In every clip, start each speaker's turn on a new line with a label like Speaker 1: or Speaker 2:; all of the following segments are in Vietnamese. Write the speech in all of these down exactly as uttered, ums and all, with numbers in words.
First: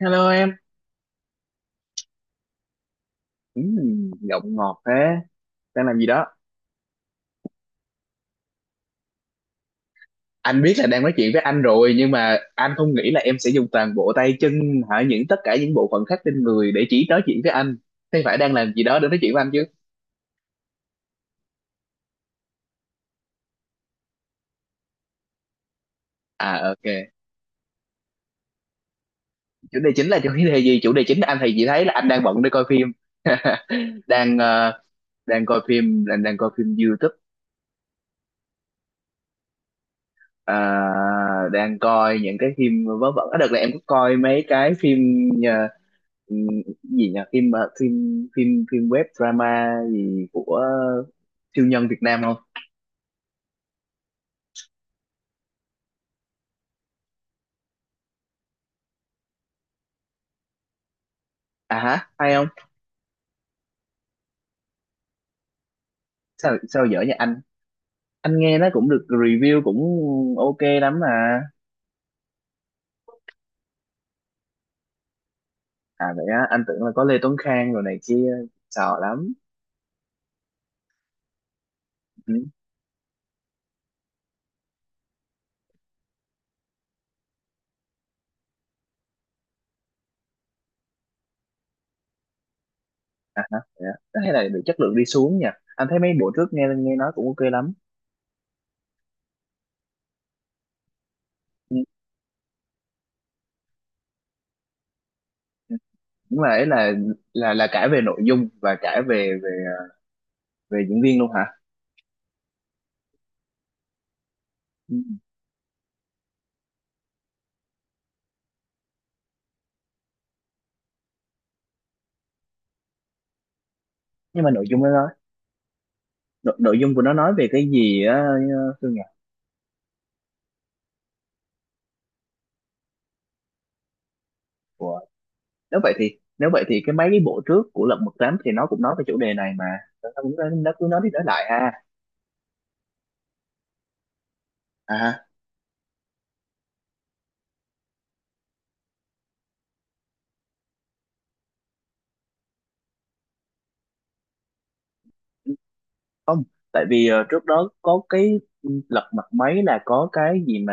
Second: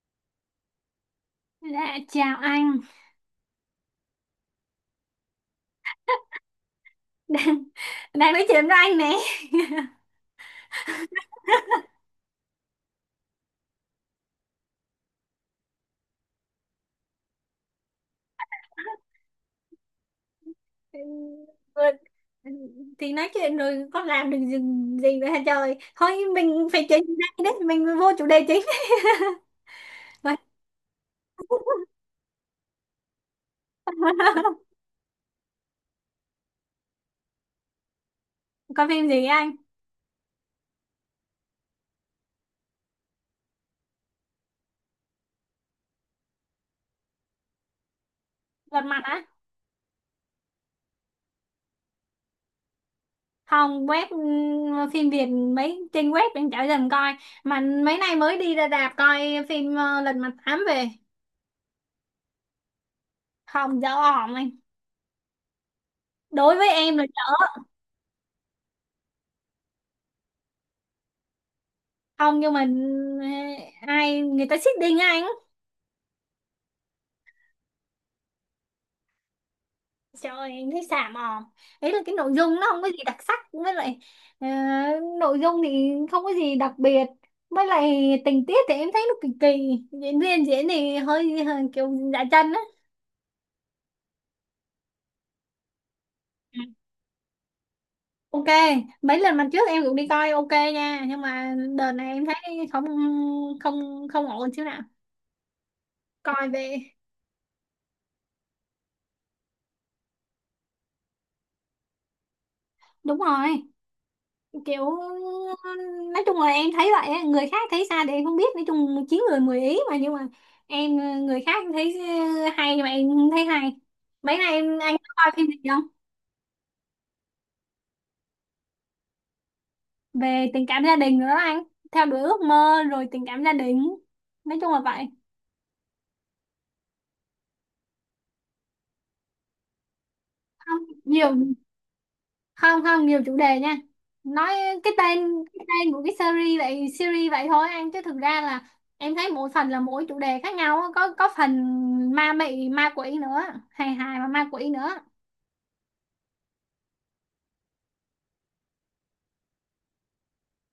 Speaker 1: Hello em,
Speaker 2: Dạ, chào anh.
Speaker 1: ừ, giọng ngọt thế, đang làm gì đó?
Speaker 2: Đang đang nói chuyện với anh nè.
Speaker 1: Anh biết là đang nói chuyện với anh rồi nhưng mà anh không nghĩ là em sẽ dùng toàn bộ tay chân hả những tất cả những bộ phận khác trên người để chỉ nói chuyện với anh. Thế phải đang làm gì đó để nói chuyện với anh chứ?
Speaker 2: Vừa- thì nói chuyện rồi có làm được gì, gì nữa hả trời. Thôi mình
Speaker 1: À
Speaker 2: phải chuyển
Speaker 1: ok,
Speaker 2: chủ đề đấy, mình vô chủ đề chính.
Speaker 1: chủ đề chính là chủ
Speaker 2: Vậy.
Speaker 1: đề gì? Chủ đề chính là anh thì chỉ thấy là anh đang bận để coi phim. đang ờ, đang coi phim, đang đang coi phim YouTube.
Speaker 2: Có phim gì anh?
Speaker 1: ờ, Đang coi những cái phim vớ vẩn. Ở đợt này em có coi mấy cái phim ờ, ừ, gì nhỉ, phim ờ, phim phim
Speaker 2: Lật
Speaker 1: phim
Speaker 2: Mặt
Speaker 1: web
Speaker 2: á.
Speaker 1: drama gì của siêu nhân Việt Nam không?
Speaker 2: Không, web ừm, phim Việt mấy trên web mình chả dần coi mà. Mấy nay mới đi ra rạp coi phim ờ, Lật Mặt Tám về.
Speaker 1: À hả, hay không?
Speaker 2: Không, dở ỏm anh, đối
Speaker 1: sao
Speaker 2: với
Speaker 1: sao
Speaker 2: em
Speaker 1: dở
Speaker 2: là
Speaker 1: nhà
Speaker 2: dở.
Speaker 1: anh? Anh nghe nó cũng được review cũng ok lắm mà.
Speaker 2: Không nhưng mà ừ, ai người ta xích đinh á anh.
Speaker 1: À vậy á, anh tưởng là có Lê Tuấn Khang rồi này kia, sợ lắm.
Speaker 2: Trời ơi, em thấy xàm òm. Đấy là cái
Speaker 1: Ừ.
Speaker 2: nội dung nó không có gì đặc sắc, với lại ờ, nội dung thì không có gì đặc biệt. Với lại tình tiết thì em thấy nó kỳ kỳ, diễn viên diễn thì hơi, hơi kiểu dạ chân á.
Speaker 1: À hả vậy á. Thế hay là bị chất lượng đi xuống nhỉ? Anh thấy mấy bộ trước
Speaker 2: Ừ.
Speaker 1: nghe nghe nói cũng ok lắm.
Speaker 2: Ok, mấy lần lần trước em cũng đi coi ok nha, nhưng mà
Speaker 1: Ừ.
Speaker 2: đợt này em thấy không không không ổn xíu nào.
Speaker 1: Ừ. Nhưng
Speaker 2: Coi
Speaker 1: mà ấy
Speaker 2: về.
Speaker 1: là là là cả về nội dung và cả về về về diễn viên luôn hả?
Speaker 2: Đúng rồi, kiểu
Speaker 1: Ừ.
Speaker 2: nói chung là em thấy vậy á, người khác thấy sao thì em không biết, nói chung chín người mười ý mà, nhưng mà em người khác thấy hay nhưng mà em không thấy hay. Mấy
Speaker 1: Nhưng mà
Speaker 2: nay
Speaker 1: nội
Speaker 2: em,
Speaker 1: dung
Speaker 2: anh
Speaker 1: đó,
Speaker 2: có coi phim gì không?
Speaker 1: nội, nội dung của nó nói về cái gì á? Thương nhỉ.
Speaker 2: Về tình cảm gia đình nữa đó anh, theo đuổi ước mơ rồi tình cảm gia đình, nói chung là
Speaker 1: Của.
Speaker 2: vậy.
Speaker 1: Nếu vậy thì nếu vậy thì cái mấy cái bộ trước của Lật Mặt Tám thì nó cũng nói về chủ đề này mà. Nó cũng nói- nó
Speaker 2: không
Speaker 1: cứ nói đi nói
Speaker 2: nhiều
Speaker 1: lại ha.
Speaker 2: không không nhiều chủ đề nha. Nói cái tên
Speaker 1: À.
Speaker 2: cái tên của cái series vậy, series vậy thôi anh chứ thực ra là em thấy mỗi phần là mỗi chủ đề khác nhau á. có có phần ma mị ma quỷ nữa, hài hài và ma quỷ nữa.
Speaker 1: Tại vì ờ, trước đó có cái Lật Mặt mấy là có cái gì mà,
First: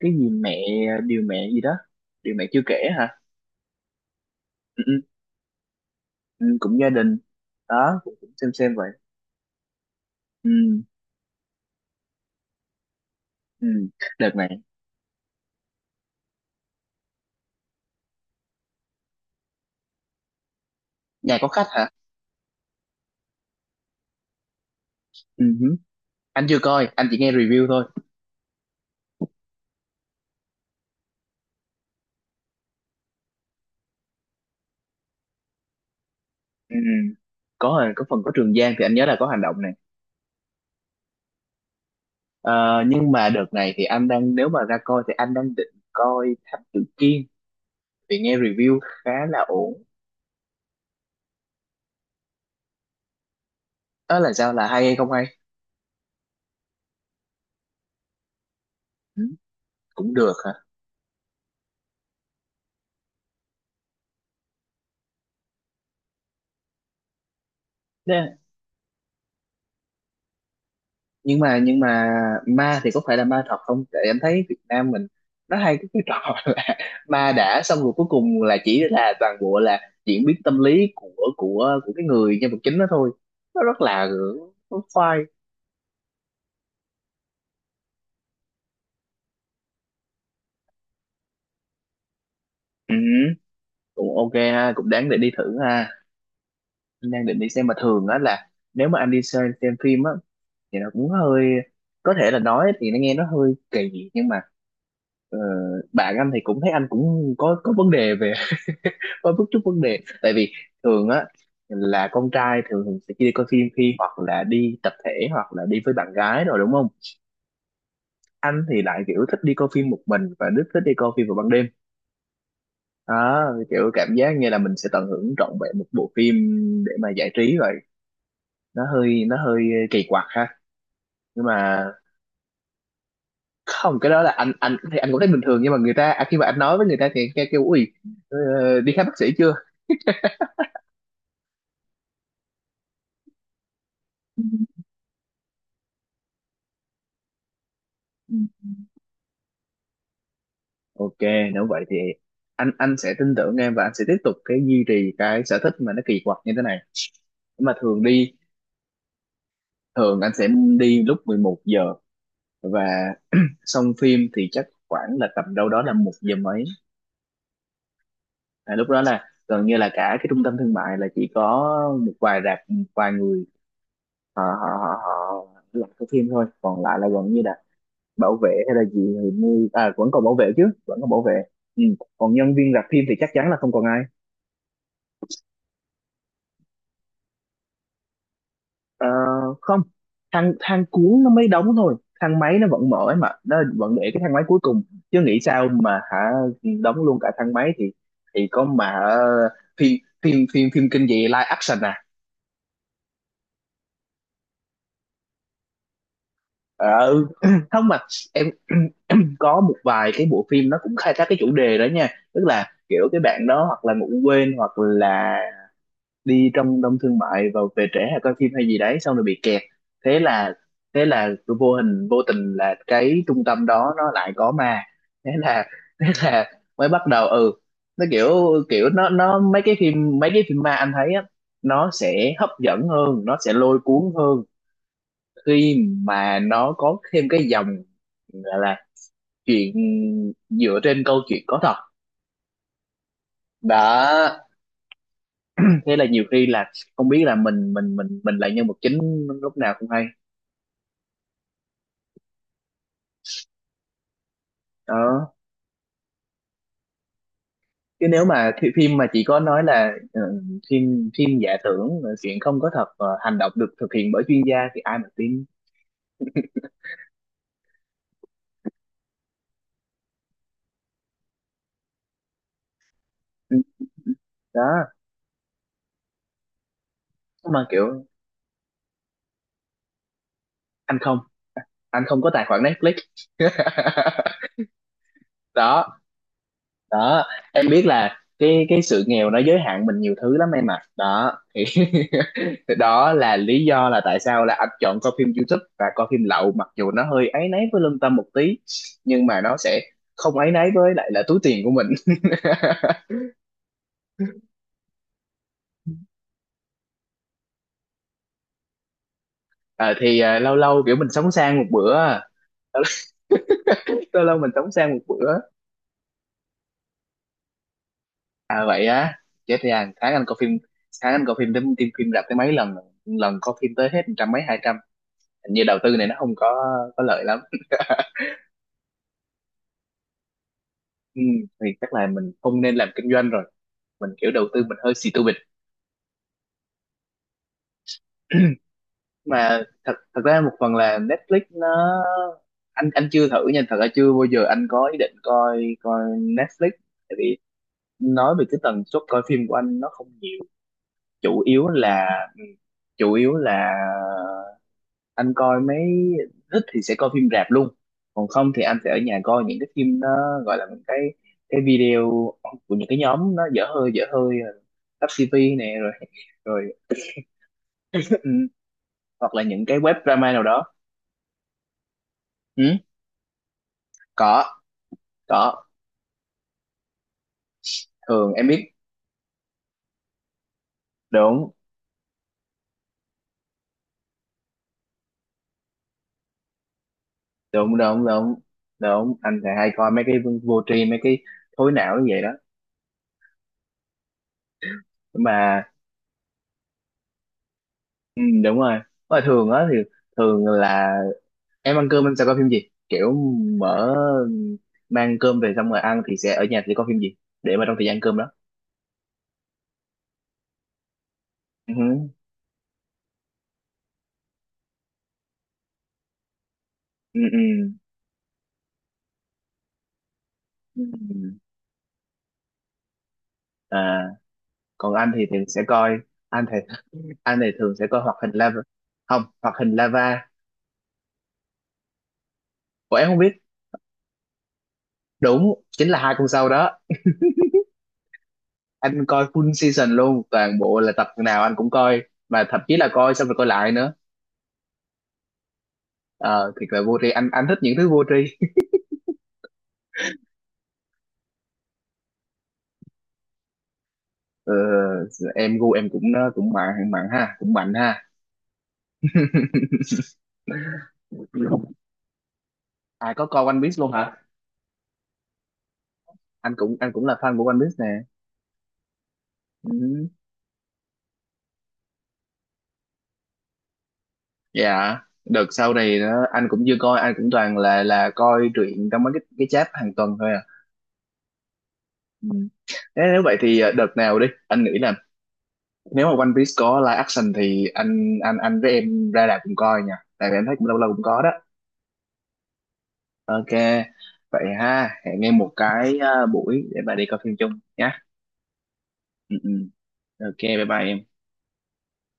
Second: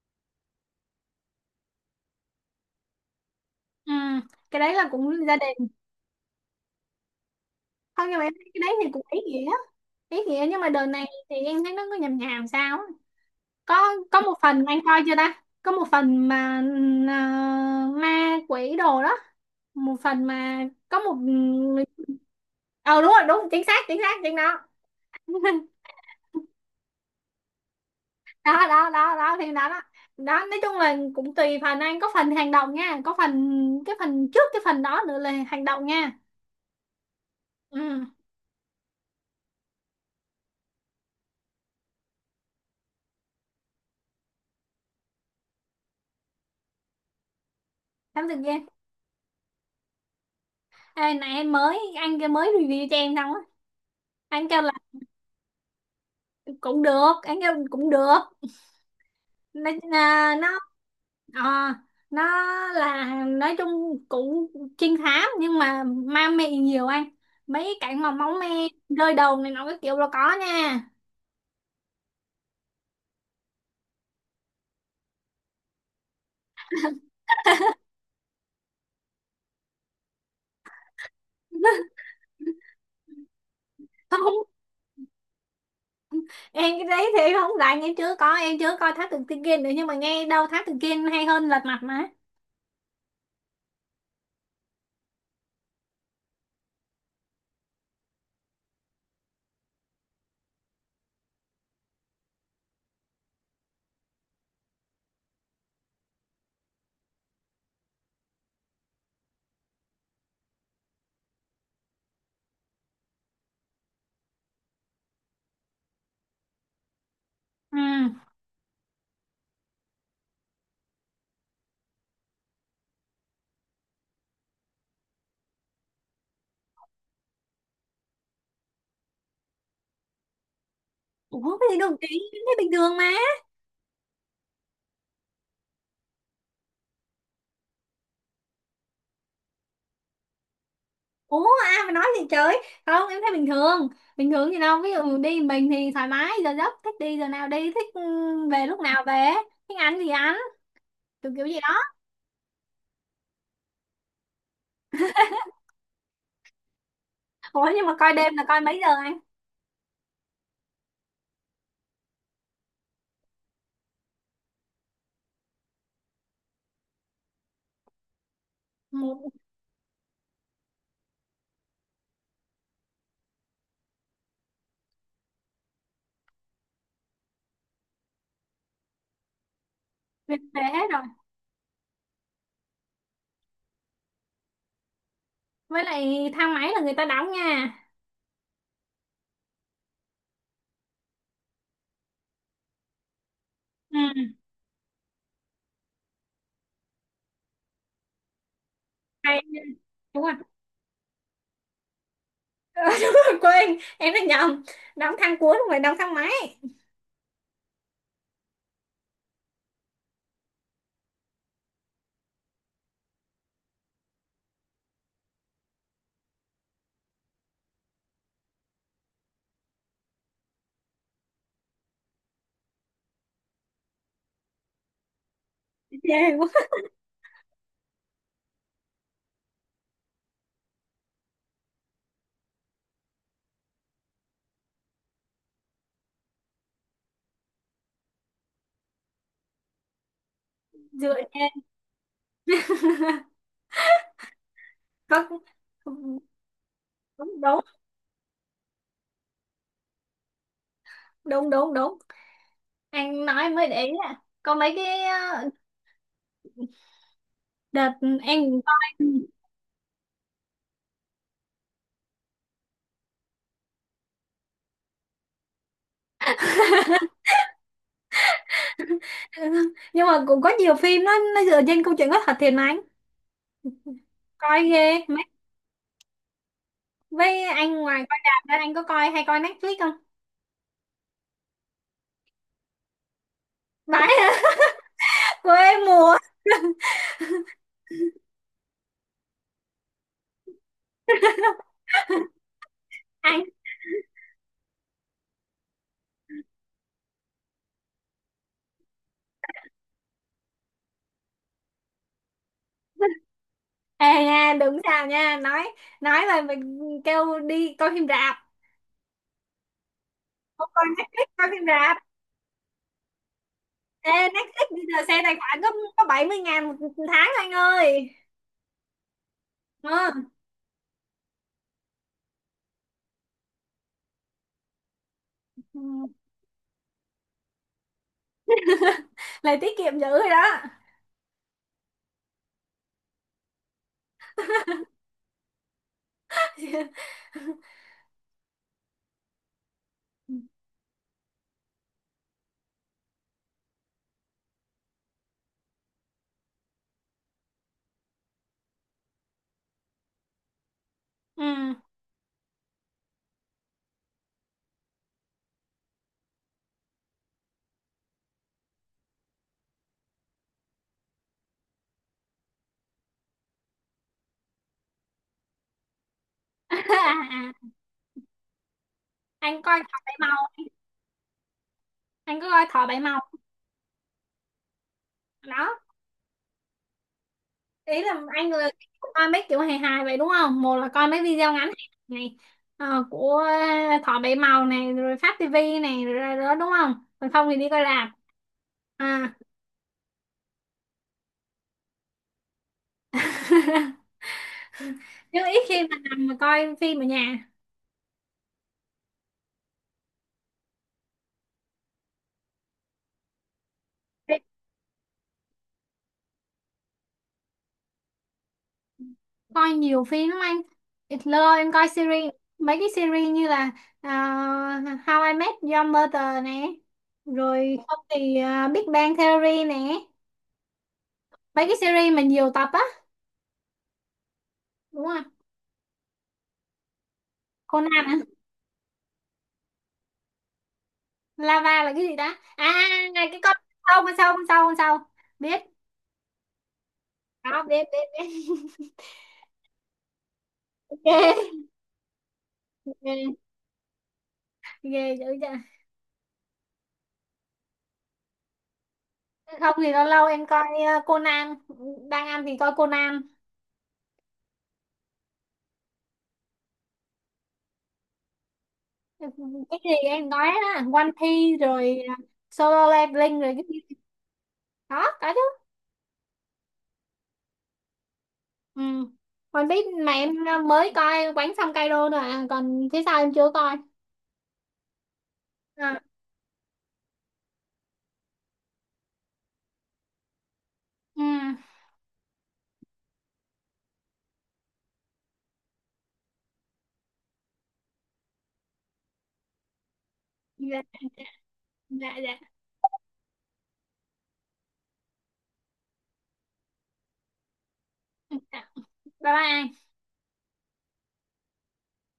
Speaker 1: cái gì mẹ, điều mẹ gì đó, điều mẹ chưa kể hả?
Speaker 2: Ừ, cái đấy
Speaker 1: Ừ,
Speaker 2: là
Speaker 1: ừ,
Speaker 2: cũng gia đình.
Speaker 1: ừ, cũng gia đình. Đó
Speaker 2: Không
Speaker 1: cũng,
Speaker 2: nhưng mà
Speaker 1: cũng
Speaker 2: em thấy
Speaker 1: xem
Speaker 2: cái
Speaker 1: xem
Speaker 2: đấy
Speaker 1: vậy.
Speaker 2: thì cũng ý nghĩa, ý nghĩa
Speaker 1: Ừ,
Speaker 2: nhưng mà đợt này thì em thấy nó cứ nhàm nhàm sao á.
Speaker 1: ừ.
Speaker 2: có có một
Speaker 1: Đợt này.
Speaker 2: phần anh coi chưa ta, có một phần mà ừm, à, ma quỷ đồ đó, một phần mà có một
Speaker 1: Nhà có khách
Speaker 2: người.
Speaker 1: hả?
Speaker 2: Ờ đúng rồi, đúng, chính xác chính xác chính đó.
Speaker 1: Ừ hứ. Anh chưa coi, anh chỉ nghe review thôi.
Speaker 2: Đó đó đó đó thì đó đó đó, nói chung là cũng tùy phần anh, có phần hành động nha, có phần, cái phần trước cái phần đó nữa là hành động nha.
Speaker 1: Ừ. Ừ. có có
Speaker 2: Ừ.
Speaker 1: phần có Trường Giang thì anh nhớ là có hành động này. Ờ, nhưng mà đợt này thì anh đang, nếu mà ra coi thì anh đang định coi Thám Tử Kiên vì
Speaker 2: Thám tử
Speaker 1: nghe
Speaker 2: Kiên.
Speaker 1: review khá là ổn.
Speaker 2: Ê, này em mới anh kia mới review cho em xong á.
Speaker 1: Đó là
Speaker 2: Anh
Speaker 1: sao,
Speaker 2: kêu
Speaker 1: là
Speaker 2: là
Speaker 1: hay hay không hay?
Speaker 2: cũng được, anh kêu cũng được.
Speaker 1: Ừ,
Speaker 2: nó
Speaker 1: cũng được
Speaker 2: à, nó
Speaker 1: hả?
Speaker 2: ờ, nó là nói chung cũng trinh thám nhưng mà ma mị nhiều anh, mấy cảnh mà máu
Speaker 1: Nè.
Speaker 2: me rơi đầu này nó cái kiểu là có nha.
Speaker 1: Nhưng mà nhưng mà ma thì có phải là ma thật không? Tại em thấy Việt Nam mình nó hay cái cái trò là ma đã xong rồi, cuối cùng là chỉ là toàn bộ là diễn biến tâm lý của của của cái người nhân vật chính đó thôi. Nó rất là
Speaker 2: Không,
Speaker 1: Nó khoai.
Speaker 2: em cái đấy thì em không rảnh, em chưa có em chưa coi Thám Tử Kiên nữa nhưng mà nghe đâu Thám Tử Kiên hay hơn Lật Mặt mà.
Speaker 1: Ừ, cũng ok ha, cũng đáng để đi thử ha. Anh đang định đi xem, mà thường á là nếu mà anh đi xem, xem phim á thì nó cũng hơi, có thể là nói thì nó nghe nó hơi kỳ nhưng mà ờ, bạn anh thì cũng thấy anh cũng có có vấn đề về. Có chút chút vấn đề, tại vì thường á là con trai thường thường sẽ đi coi phim khi hoặc là đi tập thể hoặc là đi với bạn gái rồi, đúng không?
Speaker 2: Ừ.
Speaker 1: Anh thì lại kiểu thích đi coi phim một mình và rất thích đi coi phim vào ban đêm. Đó, kiểu cảm giác như là mình sẽ tận hưởng trọn vẹn một bộ phim để mà giải trí vậy. Nó hơi nó hơi kỳ quặc ha. Nhưng
Speaker 2: Ủa cái gì
Speaker 1: mà
Speaker 2: đâu chị, em thấy bình thường mà.
Speaker 1: không, cái đó là anh anh thì anh cũng thấy bình thường, nhưng mà người ta à, khi mà anh nói với người ta thì người ta kêu ui, ờ, đi khám bác sĩ chưa?
Speaker 2: Ủa ai mà nói gì trời, không em thấy bình thường, bình thường gì đâu, ví dụ đi mình thì thoải mái giờ giấc, thích đi giờ nào đi, thích ừ, về lúc nào về, thích ăn gì ăn
Speaker 1: Ok.
Speaker 2: kiểu kiểu gì
Speaker 1: Nếu
Speaker 2: đó.
Speaker 1: vậy thì anh anh sẽ tin tưởng em và anh sẽ tiếp tục cái duy trì cái sở thích mà nó kỳ quặc như thế này. Nhưng
Speaker 2: Ủa
Speaker 1: mà
Speaker 2: nhưng mà
Speaker 1: thường
Speaker 2: coi
Speaker 1: đi
Speaker 2: đêm là coi mấy giờ anh?
Speaker 1: thường anh sẽ đi lúc mười một giờ, và xong phim thì chắc khoảng là tầm đâu đó là một giờ mấy. À, lúc đó là
Speaker 2: Một.
Speaker 1: gần như là cả cái trung tâm thương mại là chỉ có một vài rạp, một vài người họ họ họ, họ làm cái phim thôi, còn lại là gần như là bảo vệ hay là gì thì mua, à vẫn còn bảo
Speaker 2: về
Speaker 1: vệ chứ,
Speaker 2: về hết
Speaker 1: vẫn
Speaker 2: rồi.
Speaker 1: còn bảo vệ. Ừ. Còn nhân viên rạp phim thì chắc chắn là không còn ai.
Speaker 2: Với lại thang máy là người ta đóng nha.
Speaker 1: Ờ, không, thang thang cuốn nó mới đóng thôi, thang máy nó vẫn mở ấy mà, nó vẫn để cái
Speaker 2: Ừ.
Speaker 1: thang máy cuối cùng, chứ nghĩ sao mà hả, đóng luôn cả thang máy thì thì có mà
Speaker 2: Hay.
Speaker 1: ờ, phim
Speaker 2: Đúng rồi.
Speaker 1: phim phim phim kinh dị live action à?
Speaker 2: Đúng rồi, quên, em đã nhầm, đóng thang cuốn không phải đóng thang máy.
Speaker 1: Ờ ừ. Không mà em có một vài cái bộ phim nó cũng khai thác cái chủ đề đó nha. Tức là kiểu cái bạn đó hoặc là ngủ quên hoặc là đi trong đông thương mại và về trễ hay coi phim hay gì đấy, xong rồi bị kẹt. Thế là thế là vô hình vô tình là cái trung tâm đó nó lại có ma. Thế là thế
Speaker 2: Ghê quá.
Speaker 1: là mới bắt đầu, ừ. Nó kiểu, kiểu nó nó mấy cái phim mấy cái phim ma anh thấy á, nó sẽ hấp dẫn hơn, nó sẽ lôi cuốn hơn khi mà nó có thêm cái dòng gọi là chuyện dựa trên
Speaker 2: Dựa
Speaker 1: câu chuyện
Speaker 2: trên.
Speaker 1: có thật. Đó,
Speaker 2: Có.
Speaker 1: thế là
Speaker 2: Đúng.
Speaker 1: nhiều khi là không biết là
Speaker 2: Đúng
Speaker 1: mình mình mình mình là nhân vật chính lúc nào cũng hay.
Speaker 2: đúng đúng, đúng anh nói mới để ý. À có mấy cái
Speaker 1: Ờ,
Speaker 2: ờ, đợt
Speaker 1: Chứ nếu
Speaker 2: em
Speaker 1: mà thi-
Speaker 2: coi.
Speaker 1: phim mà chỉ có nói là ờ, phim phim giả tưởng, ờ, chuyện không có thật, ờ, hành động được thực hiện bởi chuyên gia thì ai mà tin.
Speaker 2: Nhưng mà cũng có nhiều phim nó nó dựa trên câu chuyện có thật thiệt mà anh,
Speaker 1: Ừ,
Speaker 2: coi
Speaker 1: đó.
Speaker 2: ghê mấy. Với
Speaker 1: Mà
Speaker 2: anh ngoài
Speaker 1: kiểu
Speaker 2: coi rạp ra anh có coi hay coi Netflix không?
Speaker 1: anh không anh không có tài khoản Netflix.
Speaker 2: Vãi. Hả? Quê
Speaker 1: Đó,
Speaker 2: mùa.
Speaker 1: đó. Em biết là cái cái sự nghèo nó giới hạn mình nhiều thứ lắm em ạ, đó thì thì đó là
Speaker 2: Anh.
Speaker 1: lý do là tại sao là anh chọn coi phim YouTube và coi phim lậu, mặc dù nó hơi áy náy với lương tâm một tí, nhưng mà nó sẽ không áy náy với lại là túi tiền của mình.
Speaker 2: Ê nha đúng sao nha, nói nói là mình kêu đi coi phim rạp.
Speaker 1: Ờ, thì à, lâu
Speaker 2: Không
Speaker 1: lâu
Speaker 2: coi
Speaker 1: kiểu mình
Speaker 2: Netflix
Speaker 1: sống
Speaker 2: coi
Speaker 1: sang một
Speaker 2: phim
Speaker 1: bữa
Speaker 2: rạp.
Speaker 1: à. Lâu
Speaker 2: Ê
Speaker 1: lâu, lâu mình
Speaker 2: Netflix
Speaker 1: sống
Speaker 2: bây
Speaker 1: sang một
Speaker 2: giờ xe
Speaker 1: bữa.
Speaker 2: tài khoản có có bảy mươi ngàn một tháng anh ơi.
Speaker 1: À vậy á, chết, thì hàng
Speaker 2: Ờ.
Speaker 1: tháng anh coi phim, tháng anh coi phim đến phim phim rạp tới mấy lần rồi? Lần coi phim tới hết trăm mấy, hai trăm, hình như đầu
Speaker 2: Ừ.
Speaker 1: tư này nó không có có lợi lắm.
Speaker 2: Lại tiết kiệm dữ rồi đó.
Speaker 1: Ừ, thì chắc là mình không nên làm kinh doanh rồi, mình kiểu đầu tư mình hơi xì bịch. Mà thật thật ra một phần là Netflix nó, anh anh chưa thử nha, thật ra chưa bao giờ anh có ý định coi coi Netflix, tại vì nói về cái tần suất coi phim của anh nó không nhiều. chủ yếu
Speaker 2: Ừ.
Speaker 1: là chủ yếu là anh coi mấy, thích thì sẽ coi phim rạp luôn, còn không thì anh sẽ ở nhà coi những cái phim nó gọi là những cái cái video của những cái nhóm nó dở hơi dở hơi, Tắp ti vi nè, rồi rồi.
Speaker 2: À, à.
Speaker 1: Ừ, hoặc là
Speaker 2: Anh
Speaker 1: những cái
Speaker 2: coi
Speaker 1: web
Speaker 2: Thỏ Bảy
Speaker 1: drama nào
Speaker 2: Màu,
Speaker 1: đó.
Speaker 2: anh có
Speaker 1: Ừ,
Speaker 2: coi Thỏ Bảy Màu.
Speaker 1: có, có.
Speaker 2: Đó. Ý là
Speaker 1: Thường em
Speaker 2: anh
Speaker 1: biết.
Speaker 2: là coi mấy kiểu hài hài vậy đúng không? Một là coi mấy
Speaker 1: Đúng,
Speaker 2: video ngắn này ờ, của Thỏ Bảy Màu này rồi Phát ti vi này rồi rồi đó đúng không? Còn không thì đi
Speaker 1: đúng,
Speaker 2: coi
Speaker 1: đúng,
Speaker 2: rạp.
Speaker 1: đúng, đúng,
Speaker 2: À.
Speaker 1: anh sẽ hay coi mấy cái vô tri, mấy cái thối não như vậy đó.
Speaker 2: Nhưng ít
Speaker 1: Mà
Speaker 2: khi mà nằm mà coi phim ở nhà.
Speaker 1: ừ, đúng rồi, mà thường á thì thường là em ăn cơm em sẽ coi phim gì, kiểu mở mang cơm về xong rồi ăn thì sẽ ở nhà thì coi phim gì, để mà trong thời gian cơm đó.
Speaker 2: Coi nhiều phim lắm anh, lâu em coi
Speaker 1: Ừ,
Speaker 2: series, mấy cái series như là à, How I Met Your Mother nè,
Speaker 1: ừ, ừ.
Speaker 2: rồi không thì à, Big Bang Theory nè,
Speaker 1: Ừ.
Speaker 2: mấy cái series mà nhiều tập á.
Speaker 1: À, còn
Speaker 2: Đúng
Speaker 1: anh
Speaker 2: rồi.
Speaker 1: thì thường sẽ coi anh thì anh thì thường sẽ coi
Speaker 2: Conan
Speaker 1: hoạt
Speaker 2: hả?
Speaker 1: hình lava. Không, hoạt hình lava
Speaker 2: Lava là cái gì đó à à,
Speaker 1: của em không
Speaker 2: à,
Speaker 1: biết.
Speaker 2: cái con sâu con sâu con sâu con sâu.
Speaker 1: Đúng,
Speaker 2: Biết
Speaker 1: chính là hai con sau đó.
Speaker 2: đó, biết biết
Speaker 1: Anh coi full season luôn, toàn bộ là
Speaker 2: biết.
Speaker 1: tập
Speaker 2: Ghê
Speaker 1: nào anh cũng coi, mà thậm chí là coi
Speaker 2: ghê
Speaker 1: xong rồi coi lại nữa.
Speaker 2: ghê dữ chưa.
Speaker 1: Ờ, thiệt là vô tri, anh anh thích những thứ vô tri.
Speaker 2: Không thì lâu lâu em coi à, Conan, đang ăn thì coi Conan.
Speaker 1: Ờ, em gu em cũng cũng mạnh mạnh ha, cũng mạnh ha.
Speaker 2: Cái gì em nói đó One Piece rồi à, Solo
Speaker 1: À, có
Speaker 2: Leveling
Speaker 1: coi
Speaker 2: rồi
Speaker 1: One
Speaker 2: cái
Speaker 1: Piece luôn
Speaker 2: gì.
Speaker 1: hả?
Speaker 2: Đó có chứ.
Speaker 1: Anh cũng anh cũng là fan của One Piece nè.
Speaker 2: Ừ. One Piece
Speaker 1: Ừ.
Speaker 2: mà em à, mới coi Quánh xong Kaido rồi à. Còn phía sau em chưa coi.
Speaker 1: Dạ, đợt sau này
Speaker 2: À.
Speaker 1: đó, anh cũng chưa coi, anh cũng toàn là là coi truyện trong mấy cái cái chat hàng tuần thôi à.
Speaker 2: Ừ.
Speaker 1: Ừ. Thế nếu vậy thì ờ, đợt nào đi anh nghĩ là, nếu mà One Piece có live action thì anh anh anh với em ra rạp cùng coi nha, tại vì em thấy cũng lâu
Speaker 2: Dạ
Speaker 1: lâu cũng có đó.
Speaker 2: dạ dạ.
Speaker 1: Ok vậy ha, hẹn em một cái ờ, buổi để bà đi coi phim chung nhé.
Speaker 2: Dạ. Bye
Speaker 1: Ừ, ừ.
Speaker 2: bye.
Speaker 1: Ok, bye bye em.